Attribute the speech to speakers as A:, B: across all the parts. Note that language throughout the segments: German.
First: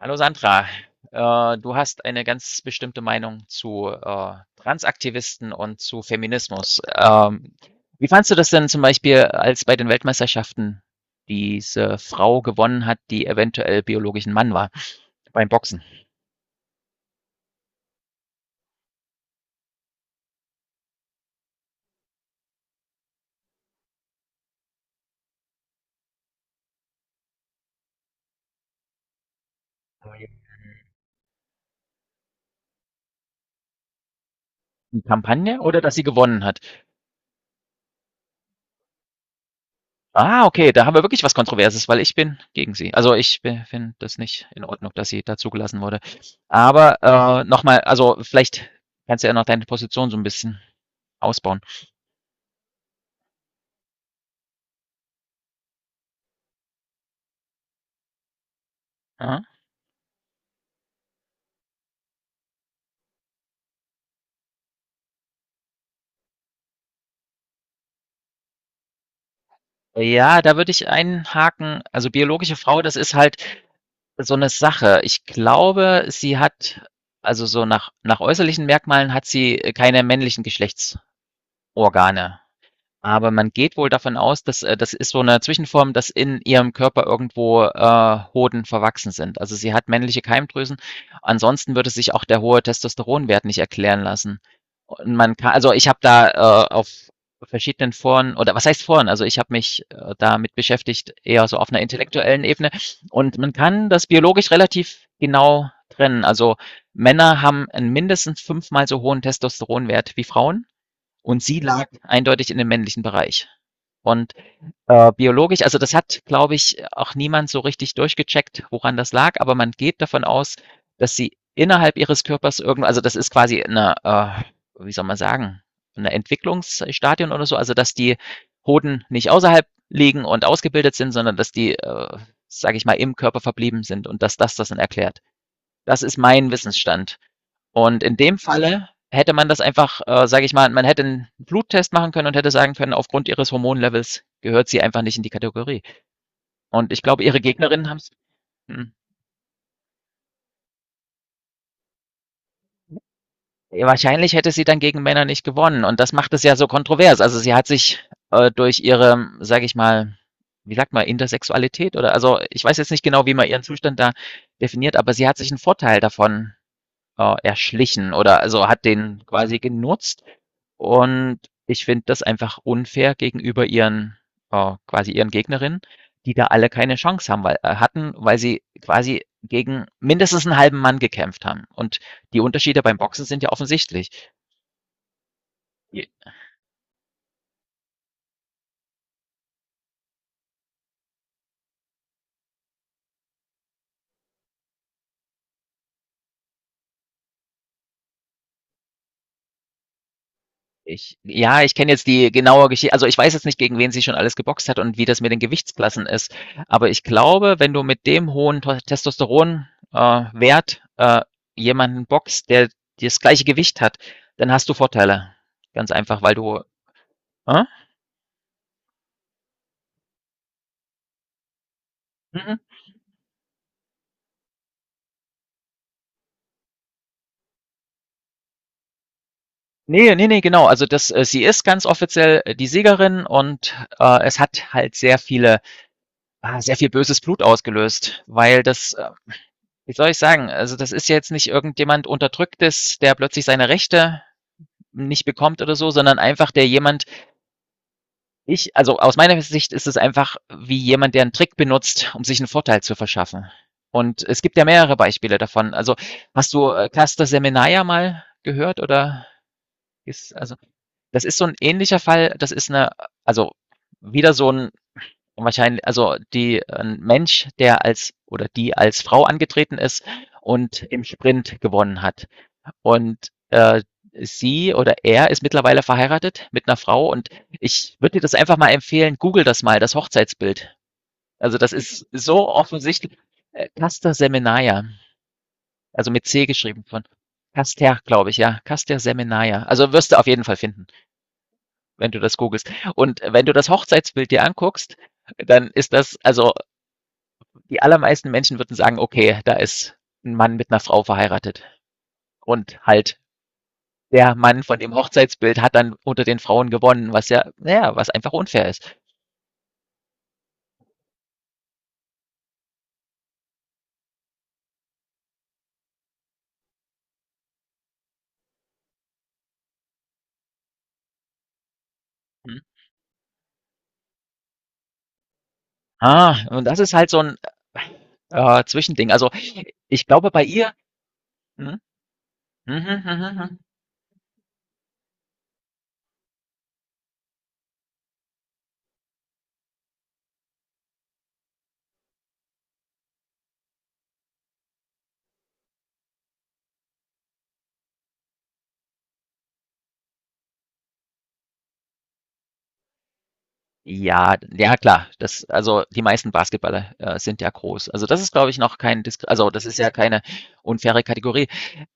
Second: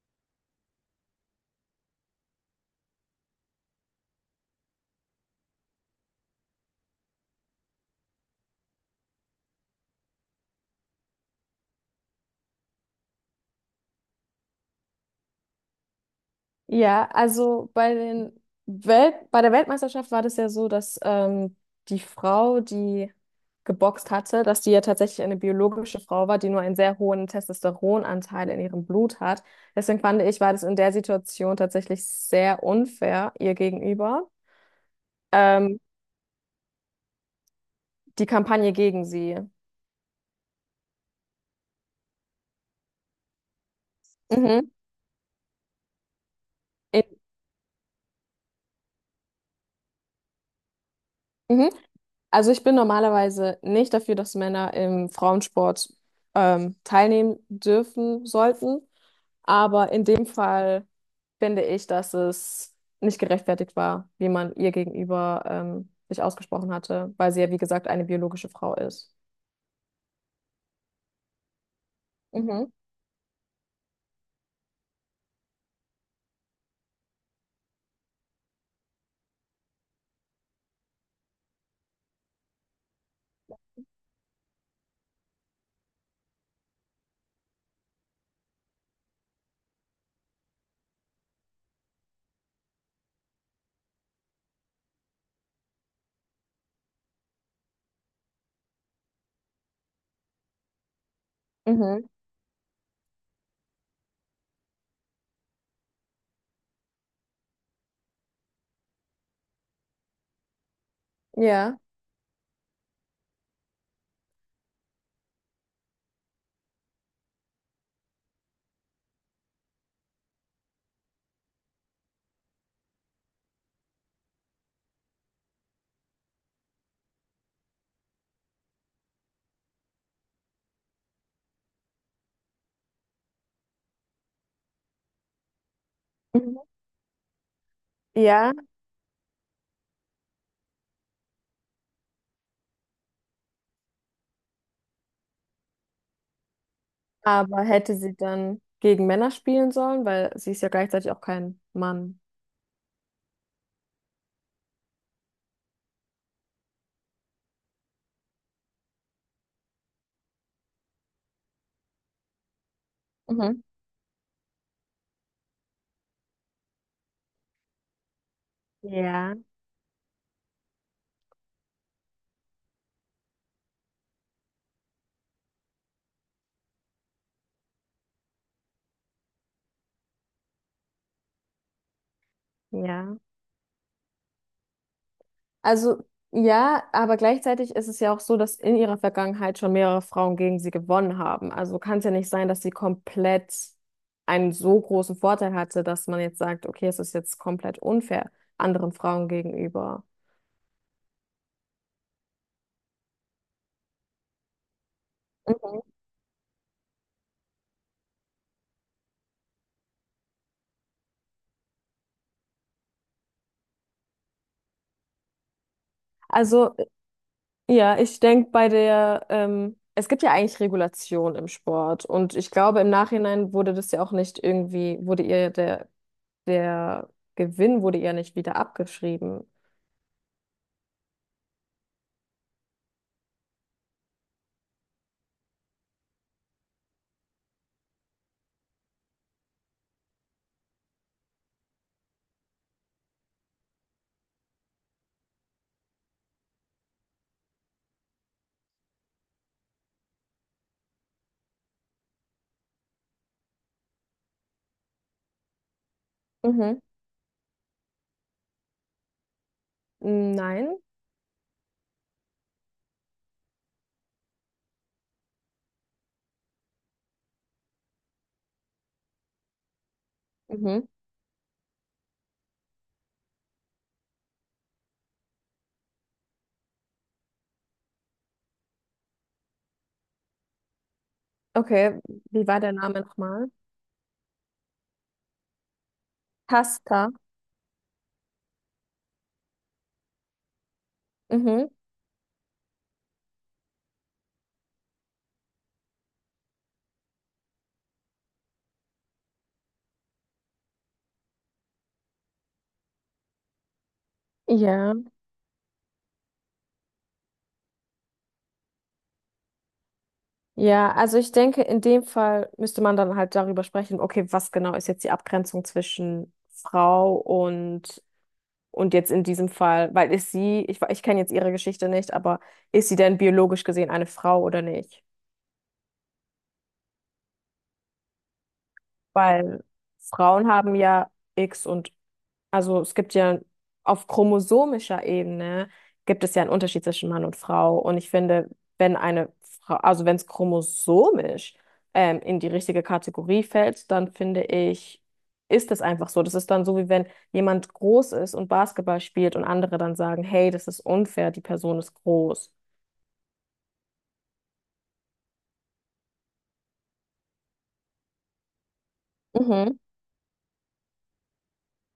A: Hallo Sandra, du hast eine ganz bestimmte Meinung zu Transaktivisten und zu Feminismus. Wie fandst du das denn zum Beispiel, als bei den Weltmeisterschaften diese Frau gewonnen hat, die eventuell biologisch ein Mann war beim Boxen?
B: Ja, also bei den Welt bei der Weltmeisterschaft war das ja so, dass die Frau, die geboxt hatte, dass die ja tatsächlich eine biologische Frau war, die nur einen sehr hohen Testosteronanteil in ihrem Blut hat. Deswegen fand ich, war das in der Situation tatsächlich sehr unfair ihr gegenüber.
A: Die Kampagne
B: Ähm,
A: oder dass sie gewonnen hat?
B: Die Kampagne gegen sie.
A: Ah, okay, da haben wir wirklich was Kontroverses, weil ich bin gegen sie. Also ich finde das nicht in
B: Mhm.
A: Ordnung, dass sie da zugelassen wurde. Aber
B: In,
A: nochmal, also vielleicht kannst du ja noch deine Position so ein bisschen ausbauen.
B: mhm. Also ich bin normalerweise nicht dafür, dass Männer im Frauensport teilnehmen dürfen sollten.
A: Aha.
B: Aber in dem Fall finde ich, dass es nicht gerechtfertigt war, wie man ihr gegenüber sich ausgesprochen hatte, weil sie ja, wie gesagt, eine biologische Frau ist.
A: Ja, da würde ich einhaken. Also, biologische
B: Mhm.
A: Frau, das ist halt so eine Sache. Ich glaube, sie hat also, so nach äußerlichen Merkmalen hat sie keine männlichen Geschlechtsorgane. Aber man geht wohl davon aus, dass das ist so eine Zwischenform, dass in ihrem Körper irgendwo, Hoden verwachsen sind. Also, sie hat männliche Keimdrüsen. Ansonsten würde sich auch der hohe Testosteronwert nicht erklären lassen. Und man ka also, ich habe da, auf verschiedenen Foren oder was heißt Foren? Also, ich habe mich, damit beschäftigt, eher so auf einer
B: Mhm.
A: intellektuellen Ebene. Und man kann das biologisch relativ genau trennen. Also, Männer haben 'n mindestens fünfmal so hohen Testosteronwert wie Frauen. Und sie
B: Ja.
A: lag eindeutig in dem männlichen Bereich. Und biologisch, also das hat, glaube ich, auch niemand so richtig durchgecheckt, woran das lag, aber man geht davon aus, dass sie innerhalb ihres Körpers irgendwo, also das ist quasi eine, wie soll man sagen, eine Entwicklungsstadion oder so, also dass die Hoden nicht außerhalb liegen und ausgebildet sind, sondern dass die, sage ich mal, im Körper verblieben sind und dass das dann erklärt. Das ist mein
B: Mhm.
A: Wissensstand. Und in dem
B: Ja,
A: Falle hätte man das einfach, sage ich mal, man hätte einen Bluttest machen können und hätte sagen können, aufgrund ihres Hormonlevels gehört sie einfach nicht in die Kategorie. Und ich glaube, ihre
B: aber
A: Gegnerinnen haben
B: hätte
A: es.
B: sie dann gegen Männer spielen sollen, weil sie ist ja gleichzeitig auch kein Mann.
A: Wahrscheinlich hätte sie dann gegen Männer nicht gewonnen. Und das macht es ja so kontrovers. Also sie hat sich durch ihre, sage ich mal, wie sagt man, Intersexualität oder also ich weiß jetzt nicht genau, wie man ihren
B: Mhm.
A: Zustand da definiert, aber sie hat sich einen Vorteil davon erschlichen oder also hat den
B: Ja,
A: quasi genutzt. Und ich finde das einfach unfair gegenüber ihren quasi ihren Gegnerinnen, die da alle keine Chance haben, weil sie quasi gegen mindestens einen halben Mann gekämpft haben. Und die Unterschiede beim
B: ja.
A: Boxen sind ja offensichtlich.
B: Also ja, aber gleichzeitig ist es ja auch so, dass in ihrer Vergangenheit schon mehrere Frauen gegen sie gewonnen haben. Also kann es ja nicht sein, dass sie komplett einen so großen Vorteil hatte, dass man jetzt sagt, okay, es ist jetzt komplett unfair anderen Frauen gegenüber.
A: Ich kenne jetzt die genaue Geschichte. Also, ich weiß jetzt nicht, gegen wen sie schon alles geboxt hat und wie das mit den
B: Mhm.
A: Gewichtsklassen ist. Aber ich glaube, wenn du mit dem hohen Tos Testosteron äh, Wert, jemanden boxt, der das gleiche Gewicht hat, dann hast du Vorteile. Ganz einfach, weil du
B: Also
A: äh?
B: ja, ich denke bei der, es gibt ja eigentlich Regulation im Sport und ich
A: Mhm.
B: glaube im Nachhinein wurde das ja auch nicht irgendwie, wurde ihr der Gewinn wurde ihr nicht wieder abgeschrieben.
A: Ne, ne, ne, genau. Also, das sie ist ganz offiziell die Siegerin und, es hat halt sehr viele sehr viel böses Blut ausgelöst, wie soll ich sagen? Also, das ist ja jetzt nicht irgendjemand Unterdrücktes, der plötzlich seine Rechte nicht bekommt oder so, sondern einfach der jemand, also aus meiner Sicht ist es einfach wie jemand, der einen Trick benutzt, um sich einen Vorteil zu verschaffen. Und es gibt ja mehrere Beispiele davon. Also, hast du
B: Mhm.
A: Cluster mal gehört oder ist, also,
B: Nein.
A: das ist so ein ähnlicher Fall. Das ist eine, also, wieder so ein wahrscheinlich, also die ein Mensch, der als oder die als Frau angetreten ist und
B: Mhm.
A: im Sprint gewonnen hat. Und, sie oder er ist mittlerweile verheiratet mit einer Frau und ich würde dir das einfach mal empfehlen, google das mal, das Hochzeitsbild. Also, das
B: Okay,
A: ist
B: wie
A: so
B: war der Name
A: offensichtlich.
B: nochmal?
A: Caster Semenya, also mit C geschrieben von
B: Pasta.
A: Caster, glaube ich, ja. Caster Semenya. Also, wirst du auf jeden Fall finden,
B: Mhm.
A: wenn du das googelst. Und wenn du das Hochzeitsbild dir anguckst, dann ist das also, die allermeisten Menschen würden sagen: „Okay, da ist ein Mann mit einer Frau verheiratet und halt der Mann von
B: Ja,
A: dem Hochzeitsbild hat dann unter den Frauen gewonnen, was ja naja, was einfach unfair ist.
B: ja, also ich denke, in dem Fall müsste man dann halt darüber sprechen, okay, was genau ist jetzt die Abgrenzung zwischen Frau und und jetzt in diesem Fall, weil ist sie, ich kenne jetzt ihre Geschichte nicht, aber
A: Mhm.
B: ist sie denn biologisch gesehen eine Frau oder nicht?
A: Ah, und das ist halt so ein Zwischending. Also,
B: Weil
A: ich glaube bei
B: Frauen
A: ihr
B: haben ja X
A: hm,
B: und
A: mhm. Mhm,
B: also es gibt
A: mhm,
B: ja
A: mhm.
B: auf chromosomischer Ebene gibt es ja einen Unterschied zwischen Mann und Frau. Und ich finde, wenn eine Frau, also wenn es chromosomisch in die richtige Kategorie fällt, dann finde ich, ist es einfach so. Das ist dann so, wie wenn jemand groß ist und Basketball spielt und andere dann sagen, hey, das ist unfair, die Person ist groß.
A: Ja, ja klar. Das also, die meisten Basketballer, sind ja groß. Also, das ist, glaube ich, noch kein Disk also, das ist
B: Mhm,
A: ja keine unfaire Kategorie.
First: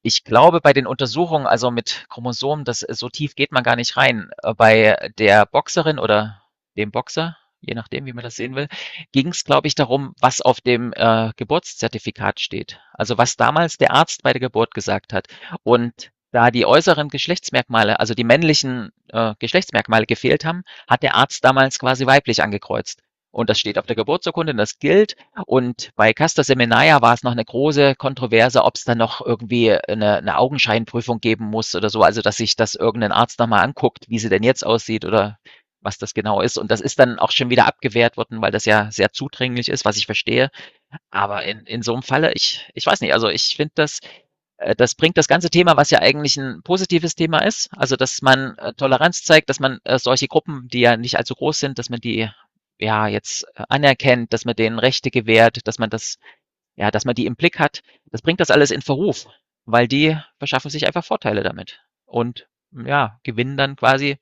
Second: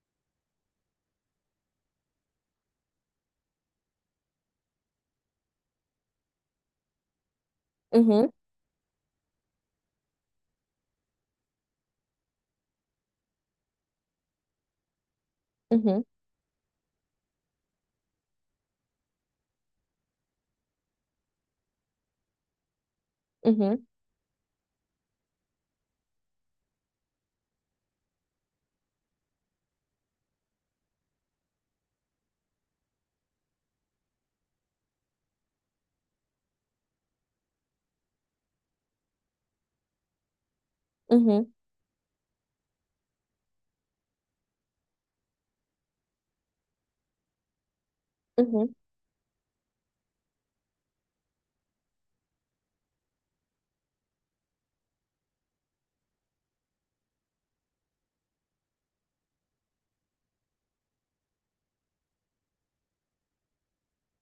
A: Ich glaube, bei den Untersuchungen, also, mit Chromosomen, das so tief geht man gar nicht rein. Bei der Boxerin oder dem Boxer, je nachdem, wie man
B: mhm,
A: das sehen will, ging es, glaube ich, darum, was auf dem, Geburtszertifikat steht. Also, was damals der Arzt bei der Geburt gesagt hat.
B: mhm,
A: Und da die äußeren Geschlechtsmerkmale, also, die männlichen, Geschlechtsmerkmale gefehlt haben, hat der Arzt damals quasi weiblich angekreuzt. Und das steht
B: mhm,
A: auf der Geburtsurkunde, und das gilt. Und bei Castor Seminaia war es noch eine große Kontroverse, ob es dann noch irgendwie eine Augenscheinprüfung geben muss oder so. Also, dass sich das irgendein Arzt nochmal anguckt, wie sie denn jetzt aussieht oder was das genau ist. Und das ist dann auch schon wieder abgewehrt worden, weil das ja sehr zudringlich ist, was ich verstehe.
B: mhm,
A: Aber
B: mhm,
A: in so einem Falle ich ich weiß nicht, also, ich finde das das bringt das ganze Thema, was ja eigentlich ein positives Thema ist, also, dass man,
B: mhm.
A: Toleranz zeigt, dass man, solche Gruppen, die ja nicht allzu groß sind, dass man die, ja, jetzt, anerkennt, dass man denen Rechte gewährt, dass man das ja, dass man die im Blick hat. Das bringt das alles in Verruf, weil die verschaffen sich einfach Vorteile damit und, ja, gewinnen dann quasi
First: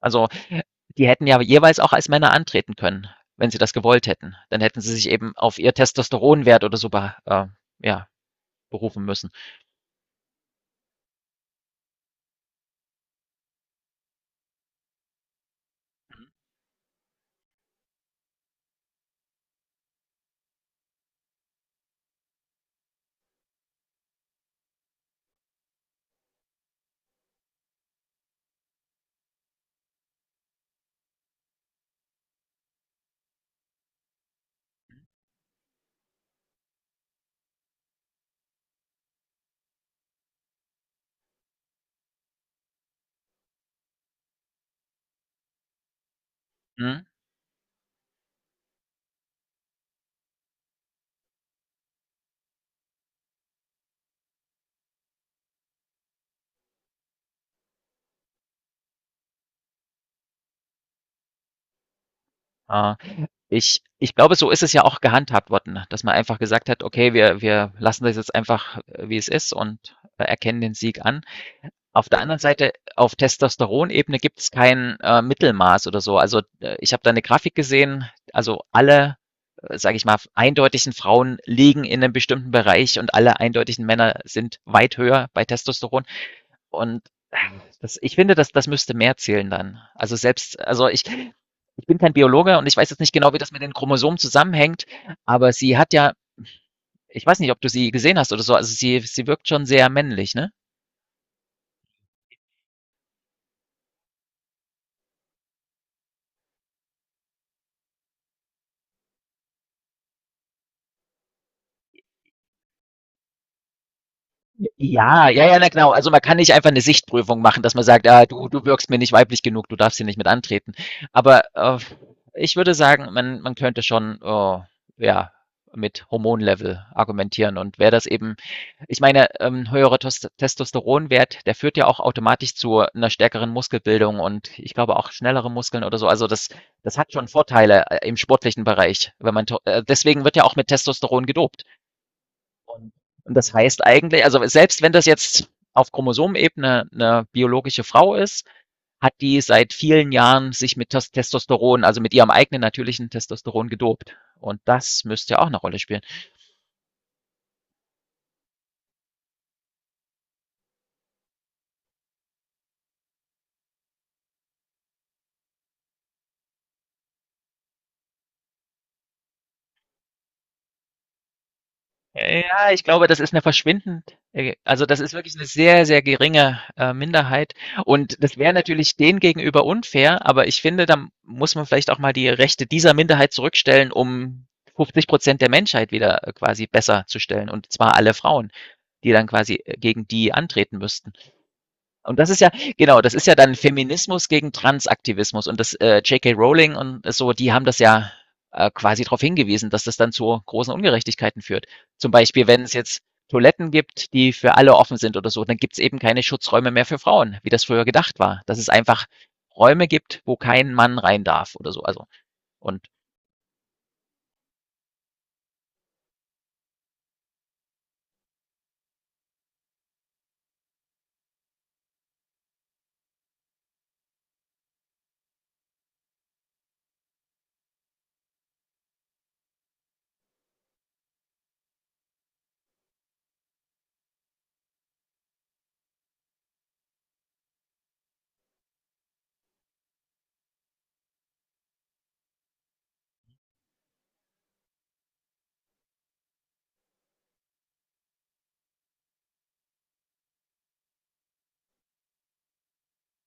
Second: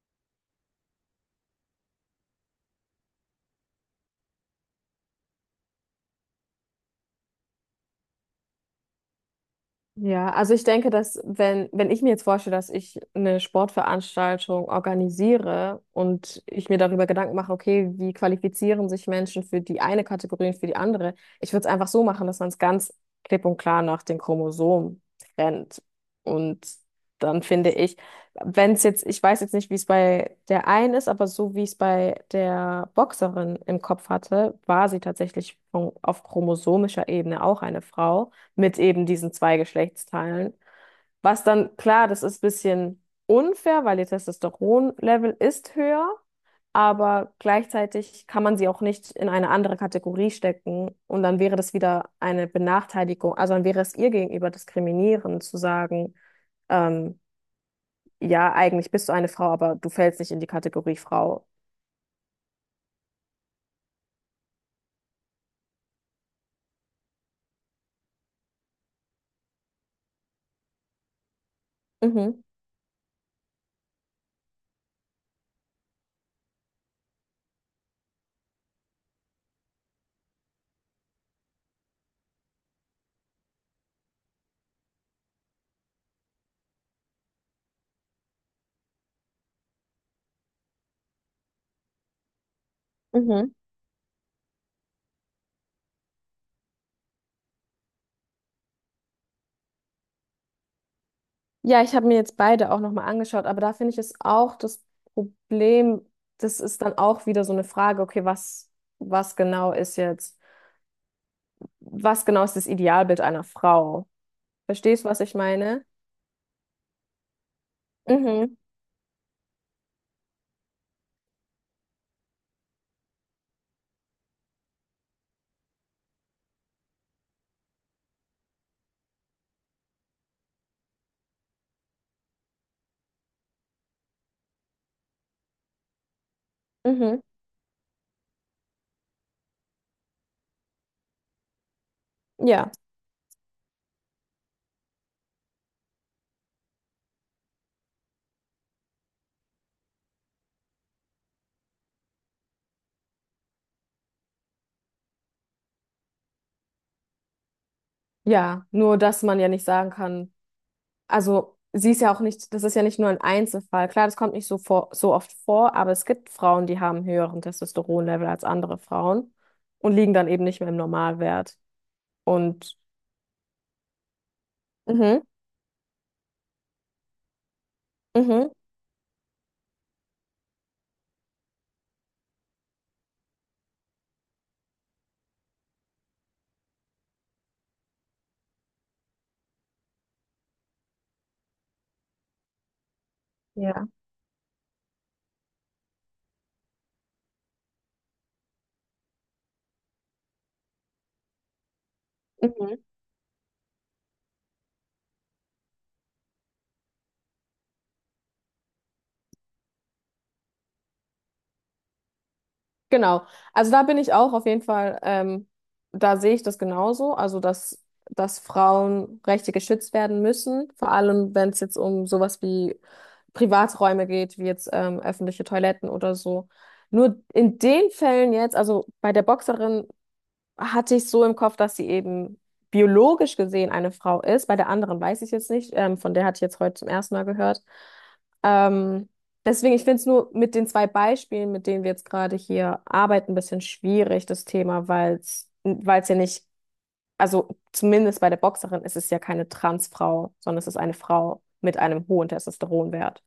A: also die hätten ja jeweils auch als Männer antreten können, wenn sie das gewollt hätten. Dann hätten sie sich eben auf ihr Testosteronwert oder so be ja, berufen müssen.
B: Ja, also ich denke, dass wenn, wenn ich mir jetzt vorstelle, dass ich eine Sportveranstaltung organisiere und ich mir darüber Gedanken mache, okay, wie qualifizieren sich Menschen für die eine Kategorie und für die andere, ich würde es einfach so machen, dass man es ganz klipp und klar nach den Chromosomen trennt. Und dann finde ich, wenn es jetzt, ich weiß jetzt nicht, wie es bei der einen ist, aber so wie ich es bei der Boxerin im Kopf hatte, war sie tatsächlich von, auf chromosomischer Ebene auch eine Frau mit eben diesen zwei Geschlechtsteilen. Was dann, klar, das ist ein bisschen unfair, weil ihr Testosteronlevel ist höher,
A: Mhm.
B: aber gleichzeitig kann man sie auch nicht in eine andere Kategorie stecken und dann wäre das wieder eine Benachteiligung, also dann wäre es ihr gegenüber diskriminierend zu sagen, ähm, ja, eigentlich bist du eine Frau, aber du fällst nicht in die Kategorie Frau.
A: Äh, ich, ich glaube, so ist es ja auch gehandhabt worden, dass man einfach gesagt hat, okay, wir lassen das jetzt einfach, wie es ist und erkennen den Sieg an. Auf der anderen
B: Mhm.
A: Seite, auf Testosteronebene gibt es kein, Mittelmaß oder so. Also, ich habe da eine Grafik gesehen, also alle, sage ich mal, eindeutigen Frauen liegen in einem bestimmten Bereich und alle eindeutigen Männer sind weit höher bei Testosteron. Und äh, das ich finde, das müsste mehr zählen dann. Also selbst also ich ich bin kein Biologe und ich weiß jetzt nicht genau, wie das
B: Mhm.
A: mit den Chromosomen zusammenhängt, aber sie hat ja ich weiß nicht, ob du sie gesehen hast oder so, also sie wirkt schon sehr männlich, ne?
B: Ja, ich habe mir jetzt beide auch nochmal angeschaut, aber da finde ich es auch das Problem, das ist dann auch wieder so eine Frage, okay, was genau ist jetzt, was genau ist das Idealbild einer Frau? Verstehst du, was
A: Ja,
B: ich
A: ja, ja, na
B: meine?
A: genau. Also man kann nicht einfach eine Sichtprüfung machen, dass man sagt, ah,
B: Mhm,
A: du wirkst mir nicht weiblich genug, du darfst hier nicht mit antreten. Aber ich würde sagen, man könnte schon oh, ja, mit Hormonlevel argumentieren. Und wer das eben, ich meine, höherer Testosteronwert, der führt ja auch automatisch zu einer stärkeren Muskelbildung und ich glaube auch schnellere Muskeln oder so. Also das, das hat
B: mhm,
A: schon Vorteile im sportlichen Bereich, wenn man deswegen wird ja auch mit Testosteron gedopt.
B: ja,
A: Und, und das heißt eigentlich, also selbst wenn das jetzt auf Chromosomenebene eine biologische Frau ist, hat die seit vielen Jahren sich mit Testosteron, also mit ihrem eigenen natürlichen Testosteron gedopt. Und das müsste ja auch eine Rolle spielen.
B: ja, nur dass man ja nicht sagen kann, also sie ist ja auch nicht, das ist ja nicht nur ein Einzelfall. Klar, das kommt nicht so vor, so oft vor, aber es gibt Frauen, die haben höheren Testosteronlevel als andere Frauen und liegen dann eben nicht mehr im Normalwert.
A: Ja,
B: Und
A: ich glaube, das ist eine verschwindend, also das ist
B: mhm,
A: wirklich eine sehr, sehr geringe Minderheit. Und das wäre
B: mhm.
A: natürlich denen gegenüber unfair, aber ich finde, da muss man vielleicht auch mal die Rechte dieser Minderheit zurückstellen, um 50% der Menschheit wieder quasi besser zu stellen, und zwar alle Frauen, die dann quasi gegen die antreten müssten. Und das ist ja, genau, das ist ja dann
B: Ja.
A: Feminismus gegen Transaktivismus. Und das J.K. Rowling und so, die haben das ja quasi darauf hingewiesen, dass das dann zu großen Ungerechtigkeiten führt. Zum Beispiel, wenn es
B: Mhm.
A: jetzt Toiletten gibt, die für alle offen sind oder so, dann gibt es eben keine Schutzräume mehr für Frauen, wie das früher gedacht war. Dass es einfach Räume gibt, wo kein Mann rein darf oder so. Also, und
B: Genau. Also da bin ich auch auf jeden Fall, da sehe ich das genauso. Also dass Frauenrechte geschützt werden müssen, vor allem wenn es jetzt um sowas wie Privaträume geht, wie jetzt öffentliche Toiletten oder so. Nur in den Fällen jetzt, also bei der Boxerin hatte ich so im Kopf, dass sie eben biologisch gesehen eine Frau ist. Bei der anderen weiß ich jetzt nicht. Von der hatte ich jetzt heute zum ersten Mal gehört. Ähm, Deswegen, ich finde es nur mit den 2 Beispielen, mit denen wir jetzt gerade hier arbeiten, ein bisschen schwierig, das Thema, weil es ja nicht, also zumindest bei der Boxerin ist es ja keine Transfrau, sondern es ist eine Frau mit einem hohen Testosteronwert.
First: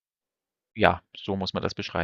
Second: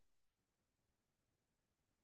A: ja, so muss man das beschreiben.